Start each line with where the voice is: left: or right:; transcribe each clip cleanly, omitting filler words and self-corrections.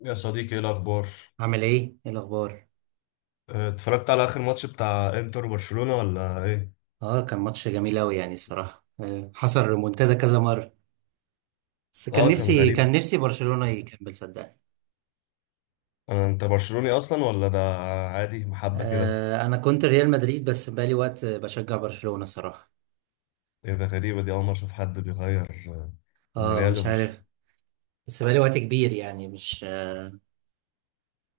left: يا صديقي، ايه الاخبار؟
right: عامل ايه؟ ايه الاخبار؟
left: آه، اتفرجت على اخر ماتش بتاع انتر وبرشلونة ولا ايه؟
right: اه، كان ماتش جميل اوي، يعني الصراحة حصل ريمونتادا كذا مرة، بس كان
left: اه كان
right: نفسي،
left: غريب.
right: كان نفسي برشلونة يكمل صدقني.
left: آه، انت برشلوني اصلا ولا ده؟ عادي، محبة كده.
right: آه، انا كنت ريال مدريد، بس بقالي وقت بشجع برشلونة صراحة.
left: ايه ده؟ غريبة دي، اول مرة اشوف حد بيغير آه، من
right: اه
left: ريال
right: مش
left: لبرشلونة.
right: عارف. بس بقالي وقت كبير يعني، مش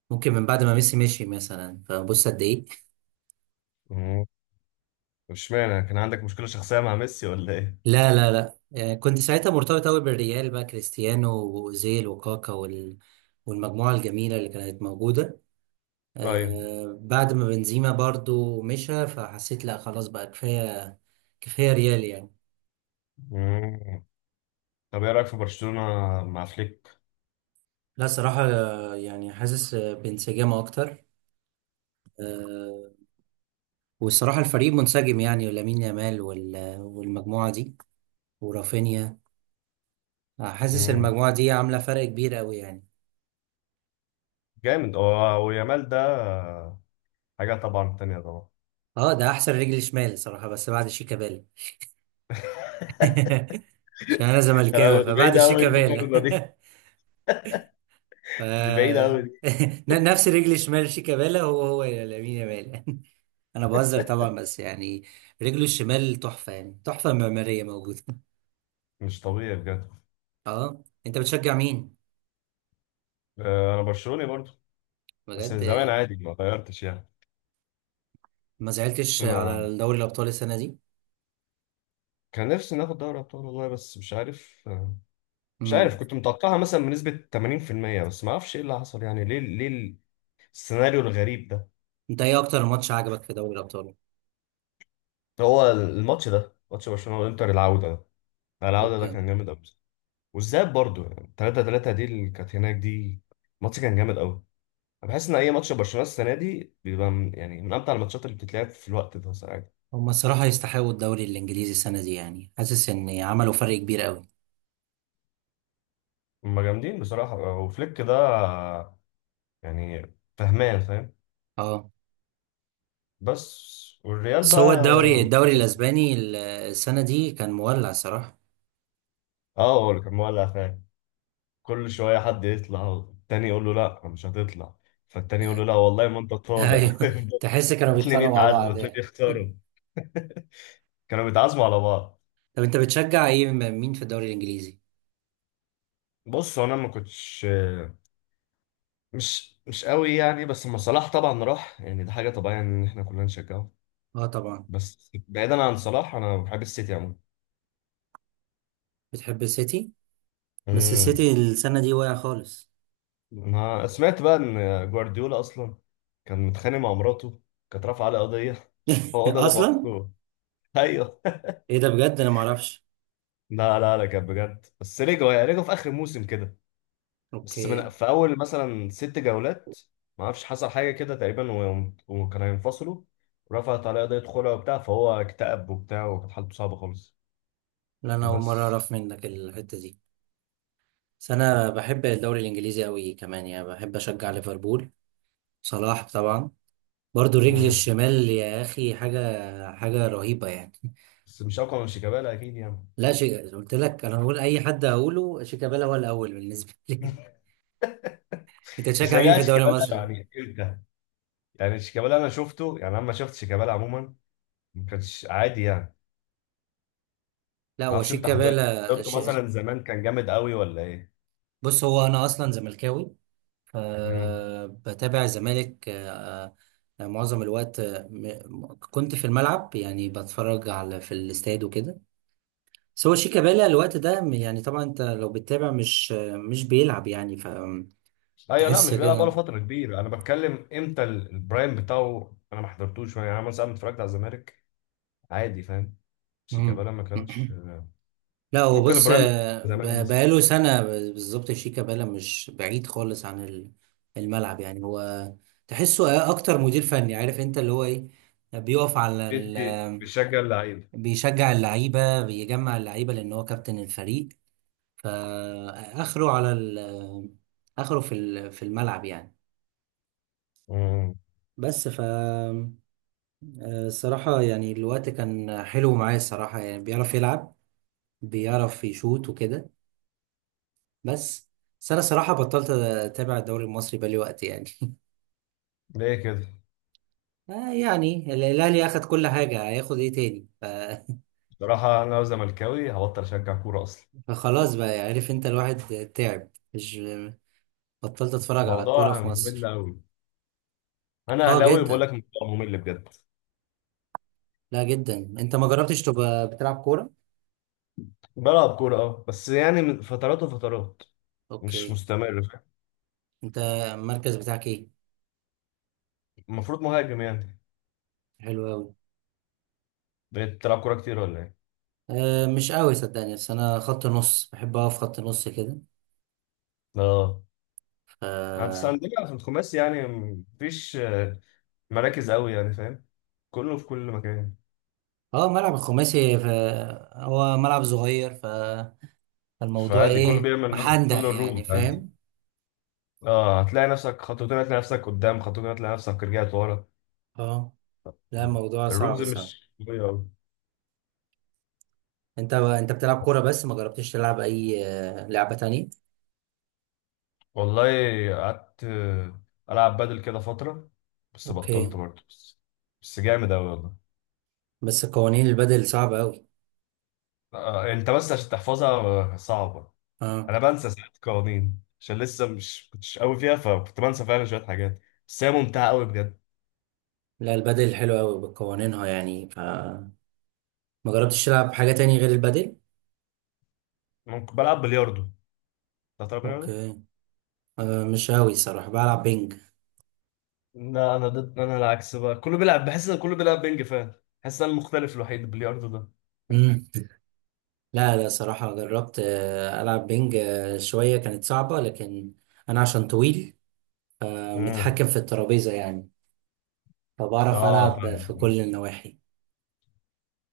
right: ممكن من بعد ما ميسي مشي مثلا، فبص قد ايه.
left: مم. اشمعنى، كان عندك مشكلة شخصية مع ميسي ولا ايه؟
right: لا لا لا. آه، كنت ساعتها مرتبط اوي بالريال، بقى كريستيانو واوزيل وكاكا والمجموعة الجميلة اللي كانت موجودة.
left: طيب.
right: بعد ما بنزيما برضو مشى، فحسيت لا خلاص بقى كفاية. كفاية ريال يعني.
left: مم. طب، ايه رايك في برشلونة مع فليك؟
right: لا صراحة، يعني حاسس بانسجام أكتر. آه، والصراحة الفريق منسجم، يعني لامين يامال والمجموعة دي ورافينيا. حاسس
left: مم.
right: المجموعة دي عاملة فرق كبير أوي يعني.
left: جامد هو، ويامال ده حاجة طبعا تانية طبعا.
right: اه، ده أحسن رجل شمال صراحة، بس بعد شيكابالا. عشان أنا زملكاوي،
left: لا، دي
right: فبعد
left: بعيدة أوي
right: شيكابالا.
left: المقارنة دي.
right: ف...
left: دي بعيدة أوي دي.
right: نفس رجل الشمال شيكابالا، هو هو لامين يامال. انا بهزر طبعا، بس يعني رجله الشمال تحفه، يعني تحفه معماريه موجوده.
left: مش طبيعي بجد.
right: اه، انت بتشجع مين؟
left: آه، انا برشلوني برضو. بس من
right: بجد
left: زمان، عادي ما غيرتش يعني.
right: ما زعلتش
left: ما
right: على دوري الابطال السنه دي.
left: كان نفسي ناخد دوري ابطال والله، بس مش عارف
right: امم،
left: كنت متوقعها مثلا بنسبة 80%، بس ما اعرفش ايه اللي حصل، يعني ليه ليه السيناريو الغريب ده؟
right: انت ايه اكتر ماتش عجبك في دوري الابطال؟
left: هو الماتش ده، ماتش برشلونة والانتر، العودة ده
right: اوكي.
left: كان جامد قوي. والذهاب برضو، يعني 3-3 دي اللي كانت هناك دي، الماتش كان جامد قوي. انا بحس ان اي ماتش برشلونة السنة دي بيبقى من امتع الماتشات اللي بتتلعب في الوقت ده ساعات.
right: هما الصراحه يستحقوا الدوري الانجليزي السنه دي، يعني حاسس ان عملوا فرق كبير قوي.
left: هم جامدين بصراحة، وفليك ده يعني فهمان فاهم.
right: اه،
left: بس والريال
right: بس هو
left: بقى.
right: الدوري، الدوري الاسباني السنه دي كان مولع صراحه.
left: اه، هو اللي كان مولع فعلا. كل شويه حد يطلع والتاني يقول له لا مش هتطلع، فالتاني يقول له لا والله ما انت طالع.
right: ايوه، تحس كانوا
left: اتنين
right: بيتخانقوا مع
left: يتعادلوا
right: بعض
left: اتنين
right: يعني.
left: يختاروا، كانوا بيتعازموا على بعض.
right: طب انت بتشجع ايه مين في الدوري الانجليزي؟
left: بص، هو انا ما كنتش مش قوي يعني، بس لما صلاح طبعا راح، يعني ده حاجه طبيعيه ان احنا كلنا نشجعه.
right: اه طبعا.
left: بس بعيدا عن صلاح، انا بحب السيتي عموما.
right: بتحب السيتي؟ بس
left: امم.
right: السيتي السنه دي واقع خالص.
left: انا سمعت بقى ان جوارديولا اصلا كان متخانق مع مراته، كانت رافعه عليه قضيه، هو ده اللي
right: اصلا؟
left: بوظوه. ايوه.
right: ايه ده بجد، انا ما اعرفش.
left: لا لا لا، كان بجد، بس رجعوا في اخر موسم كده. بس من
right: اوكي.
left: في اول مثلا ست جولات، ما اعرفش حصل حاجه كده تقريبا وكانوا ينفصلوا، رفعت عليه قضيه خلع وبتاع، فهو اكتئب وبتاع، وكانت حالته صعبه خالص.
right: لا انا اول مره
left: بس.
right: اعرف منك الحته دي. بس انا بحب الدوري الانجليزي قوي كمان، يعني بحب اشجع ليفربول، صلاح طبعا، برضو رجل
left: مم.
right: الشمال. يا اخي حاجه، حاجه رهيبه يعني.
left: بس مش اقوى من شيكابالا اكيد يعني.
right: لا شيء قلت لك، انا بقول اي حد هقوله شيكابالا هو الاول بالنسبه لي. انت
left: انت
right: تشجع مين في
left: شجعت
right: الدوري
left: شيكابالا
right: المصري؟
left: يعني امتى؟ يعني شيكابالا، انا شفته، يعني انا لما شفت شيكابالا عموما ما كانش عادي يعني.
right: لا
left: ما
right: هو
left: اعرفش
right: شيك
left: انت حضرت،
right: كابالا
left: حضرته مثلا زمان كان جامد قوي ولا ايه؟
right: بص هو انا اصلا زملكاوي،
left: مم.
right: فبتابع الزمالك. معظم الوقت، كنت في الملعب، يعني بتفرج على في الاستاد وكده. بس هو شيك كابالا الوقت ده يعني طبعا انت لو بتتابع، مش بيلعب يعني،
left: ايوه، لا
right: فتحس
left: مش بيلعب بقاله
right: كده.
left: فتره كبيره، انا بتكلم امتى البرايم بتاعه، انا ما حضرتوش يعني، انا مثلا أما اتفرجت على الزمالك عادي فاهم،
right: مم.
left: شيكابالا ما كانش،
right: لا هو
left: ممكن
right: بص،
left: البرايم بتاعه زمان مثلا،
right: بقاله سنة بالظبط، شيكا بالا مش بعيد خالص عن الملعب يعني. هو تحسه أكتر مدير فني، عارف أنت اللي هو إيه، بيقف على ال،
left: بيدي بيشجع اللعيبه.
right: بيشجع اللعيبة، بيجمع اللعيبة، لأن هو كابتن الفريق. فآخره على ال، آخره في في الملعب يعني.
left: امم.
right: بس ف آه، الصراحة يعني الوقت كان حلو معايا، الصراحة يعني بيعرف يلعب، بيعرف يشوت وكده. بس بس انا صراحه بطلت اتابع الدوري المصري بقالي وقت يعني.
left: ليه كده؟
right: آه يعني الاهلي اخد كل حاجه، هياخد ايه تاني؟
left: بصراحه انا لو زملكاوي هبطل اشجع كوره اصلا.
right: فخلاص بقى يعني، عارف انت الواحد تعب، مش بطلت اتفرج على الكوره
left: الموضوع
right: في
left: ممل
right: مصر.
left: قوي. انا
right: اه
left: اهلاوي بقول
right: جدا.
left: لك الموضوع ممل بجد.
right: لا جدا، انت ما جربتش تبقى بتلعب كوره؟
left: بلعب كوره اه، بس يعني من فترات وفترات، مش
right: اوكي.
left: مستمر فاهم؟
right: انت المركز بتاعك ايه؟
left: المفروض مهاجم يعني.
right: حلو قوي.
left: بقيت بتلعب كوره كتير ولا ايه؟
right: آه مش قوي صدقني، بس انا خط نص، بحب اقف خط نص كده.
left: اه، بس
right: ف،
left: عندنا في الخماس يعني مفيش مراكز قوي يعني فاهم، كله في كل مكان.
right: اه ملعب الخماسي هو ملعب صغير، الموضوع
left: فعادي كله
right: ايه
left: بيعمل
right: محندق
left: كله
right: يعني،
left: الروم عادي.
right: فاهم؟
left: اه، هتلاقي نفسك خطوتين، هتلاقي نفسك قدام خطوتين، هتلاقي نفسك رجعت ورا.
right: اه. لا الموضوع
left: الرولز
right: صعب صعب.
left: مش قوية أوي.
right: انت بتلعب كورة، بس ما جربتش تلعب اي لعبة تانية؟
left: والله قعدت ألعب بادل كده فترة، بس بطلت
right: اوكي.
left: برضه بس. بس جامد أوي والله.
right: بس قوانين البدل صعبة اوي.
left: آه، أنت بس عشان تحفظها. آه، صعبة.
right: اه.
left: أنا بنسى ساعات قوانين عشان لسه مش كنتش قوي فيها، فكنت بنسى فعلا شوية حاجات. بس هي ممتعة أوي بجد.
right: لا البدل حلو اوي بقوانينها يعني. ف، ما جربتش تلعب حاجة تانية غير البدل؟
left: ممكن بلعب بلياردو. ده، تلعب بلياردو؟
right: اوكي. آه مش اوي صراحة بلعب بينج.
left: لا، انا ضد، انا العكس بقى، كله بيلعب، بحس ان كله بيلعب بينج فاهم. بحس ان أنا المختلف الوحيد، البلياردو ده.
right: مم. لا صراحة جربت العب بينج شوية، كانت صعبة لكن انا عشان طويل،
left: امم.
right: متحكم في الترابيزة يعني، فبعرف
left: اه
right: ألعب
left: فاهم.
right: في كل النواحي.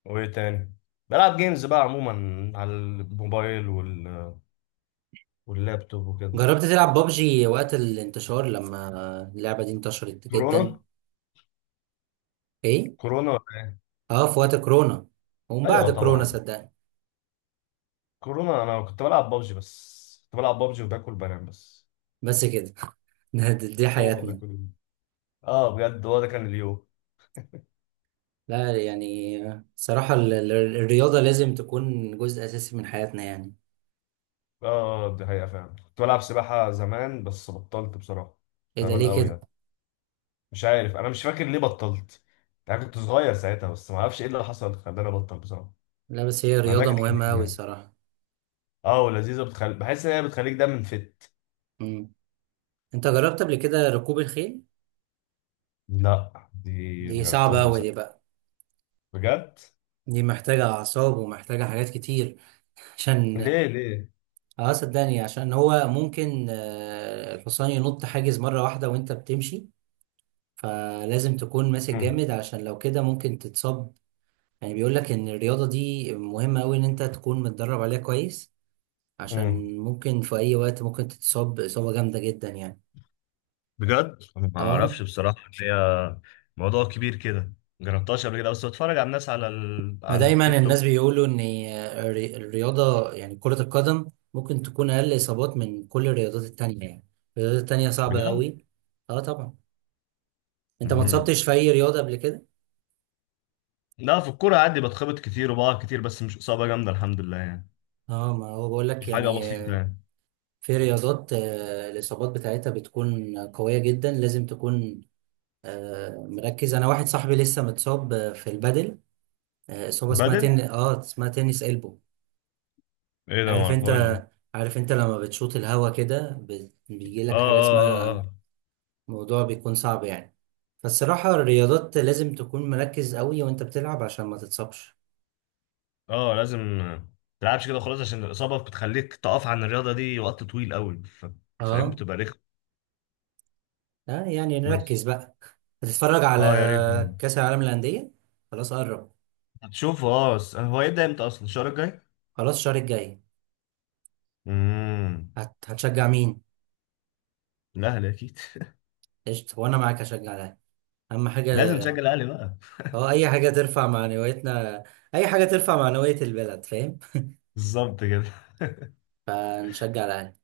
left: وايه تاني؟ بلعب جيمز بقى عموما على الموبايل واللابتوب وكده.
right: جربت تلعب بابجي وقت الانتشار، لما اللعبة دي انتشرت جدا؟
left: كورونا.
right: ايه؟
left: كورونا ولا ايه؟
right: اه في وقت كورونا، ومن بعد
left: ايوه
right: كورونا
left: طبعا.
right: صدقني.
left: كورونا انا كنت بلعب بابجي بس، كنت بلعب بابجي وباكل بنام بس.
right: بس كده. دي
left: هو ده
right: حياتنا.
left: كله. اه بجد، هو ده كان اليوم.
right: لا يعني، صراحة الرياضة لازم تكون جزء أساسي من حياتنا يعني.
left: اه، دي حقيقة فعلا، كنت بلعب سباحة زمان بس بطلت بصراحة.
right: ايه ده
left: زمان
right: ليه
left: قوي
right: كده؟
left: يعني. مش عارف، انا مش فاكر ليه بطلت، يعني كنت صغير ساعتها، بس ما اعرفش ايه اللي حصل خلاني ابطل بصراحه.
right: لا بس هي
left: مع انها
right: رياضة
left: كانت
right: مهمة
left: لذيذه
right: أوي
left: يعني.
right: صراحة.
left: اه، ولذيذه، بحس ان هي بتخليك دايما.
right: مم. انت جربت قبل كده ركوب الخيل؟
left: لا، دي ما
right: دي صعبة
left: جربتهاش
right: أوي دي
left: بصراحه.
right: بقى،
left: بجد.
right: دي محتاجة أعصاب ومحتاجة حاجات كتير. عشان،
left: ليه ليه؟
right: اه صدقني، عشان هو ممكن الحصان ينط حاجز مرة واحدة وانت بتمشي، فلازم تكون ماسك
left: مم.
right: جامد، عشان لو كده ممكن تتصاب. يعني بيقول لك ان الرياضة دي مهمة قوي، ان انت تكون متدرب عليها كويس،
left: مم.
right: عشان ممكن في اي وقت ممكن تتصاب اصابة جامدة جدا يعني.
left: بجد أنا ما
right: اه،
left: اعرفش بصراحه، إن هي موضوع كبير كده. ما جربتهاش قبل كده، بس بتفرج على الناس
right: ما
left: على
right: دايما
left: التيك
right: الناس
left: توك.
right: بيقولوا ان الرياضة يعني كرة القدم ممكن تكون اقل اصابات من كل الرياضات التانية يعني. الرياضات التانية صعبة
left: بجد.
right: قوي. اه طبعا. انت ما
left: مم.
right: اتصبتش في اي رياضة قبل كده؟
left: لا، في الكوره عادي بتخبط كتير وبقع كتير، بس مش اصابه جامده، الحمد لله يعني.
right: اه، ما هو بقول
left: دي
right: لك
left: حاجه
right: يعني،
left: بسيطه يعني.
right: في رياضات الإصابات بتاعتها بتكون قوية جدا، لازم تكون مركز. أنا واحد صاحبي لسه متصاب في البادل، إصابة اسمها
left: بدل.
right: تن، اه اسمها تنس إلبو.
left: ايه ده؟ ما
right: عارف أنت،
left: اعرفهاش دي.
right: عارف أنت لما بتشوط الهوا كده، بيجي
left: اه
right: لك حاجة
left: اه
right: اسمها،
left: اه.
right: موضوع بيكون صعب يعني. فالصراحة الرياضات لازم تكون مركز قوي وأنت بتلعب عشان ما تتصابش.
left: اه اه. لازم ما تلعبش كده خلاص، عشان الاصابه بتخليك تقف عن الرياضه دي وقت طويل قوي، فاهم،
right: اه،
left: بتبقى رخم.
right: يعني نركز
left: بس.
right: بقى. هتتفرج
left: اه يا ريت.
right: على كأس العالم للأندية؟ خلاص قرب،
left: هتشوف، اه بس هو هيبدا امتى اصلا؟ الشهر الجاي.
right: خلاص الشهر الجاي.
left: امم.
right: هتشجع مين؟
left: الاهلي اكيد.
right: قشطة، وانا معاك هشجع ده، اهم حاجة.
left: لازم تشجع الاهلي بقى.
right: اه، اي حاجة ترفع معنويتنا، اي حاجة ترفع معنوية البلد، فاهم؟
left: بالظبط كده.
right: فنشجع الاهلي.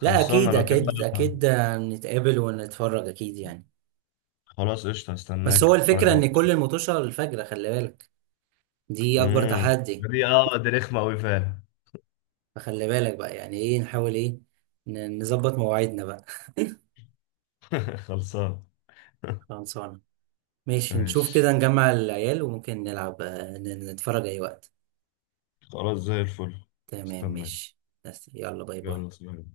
right: لا
left: خلصانه
right: اكيد
left: لو كده
right: اكيد
left: بقى.
right: اكيد، نتقابل ونتفرج اكيد يعني.
left: خلاص قشطه،
right: بس
left: هستناك
right: هو
left: اتفرج
right: الفكرة
left: معاك.
right: ان كل المطوشة الفجرة، خلي بالك دي اكبر
left: امم.
right: تحدي.
left: دي رخمه قوي فعلا.
right: فخلي بالك بقى، يعني ايه، نحاول ايه، نظبط مواعيدنا بقى.
left: خلصانه.
right: خلصانة، ماشي، نشوف
left: ماشي
right: كده، نجمع العيال وممكن نلعب، نتفرج اي وقت.
left: خلاص زي الفل.
right: تمام
left: استناك.
right: ماشي. بس يلا، باي باي.
left: يلا سلام.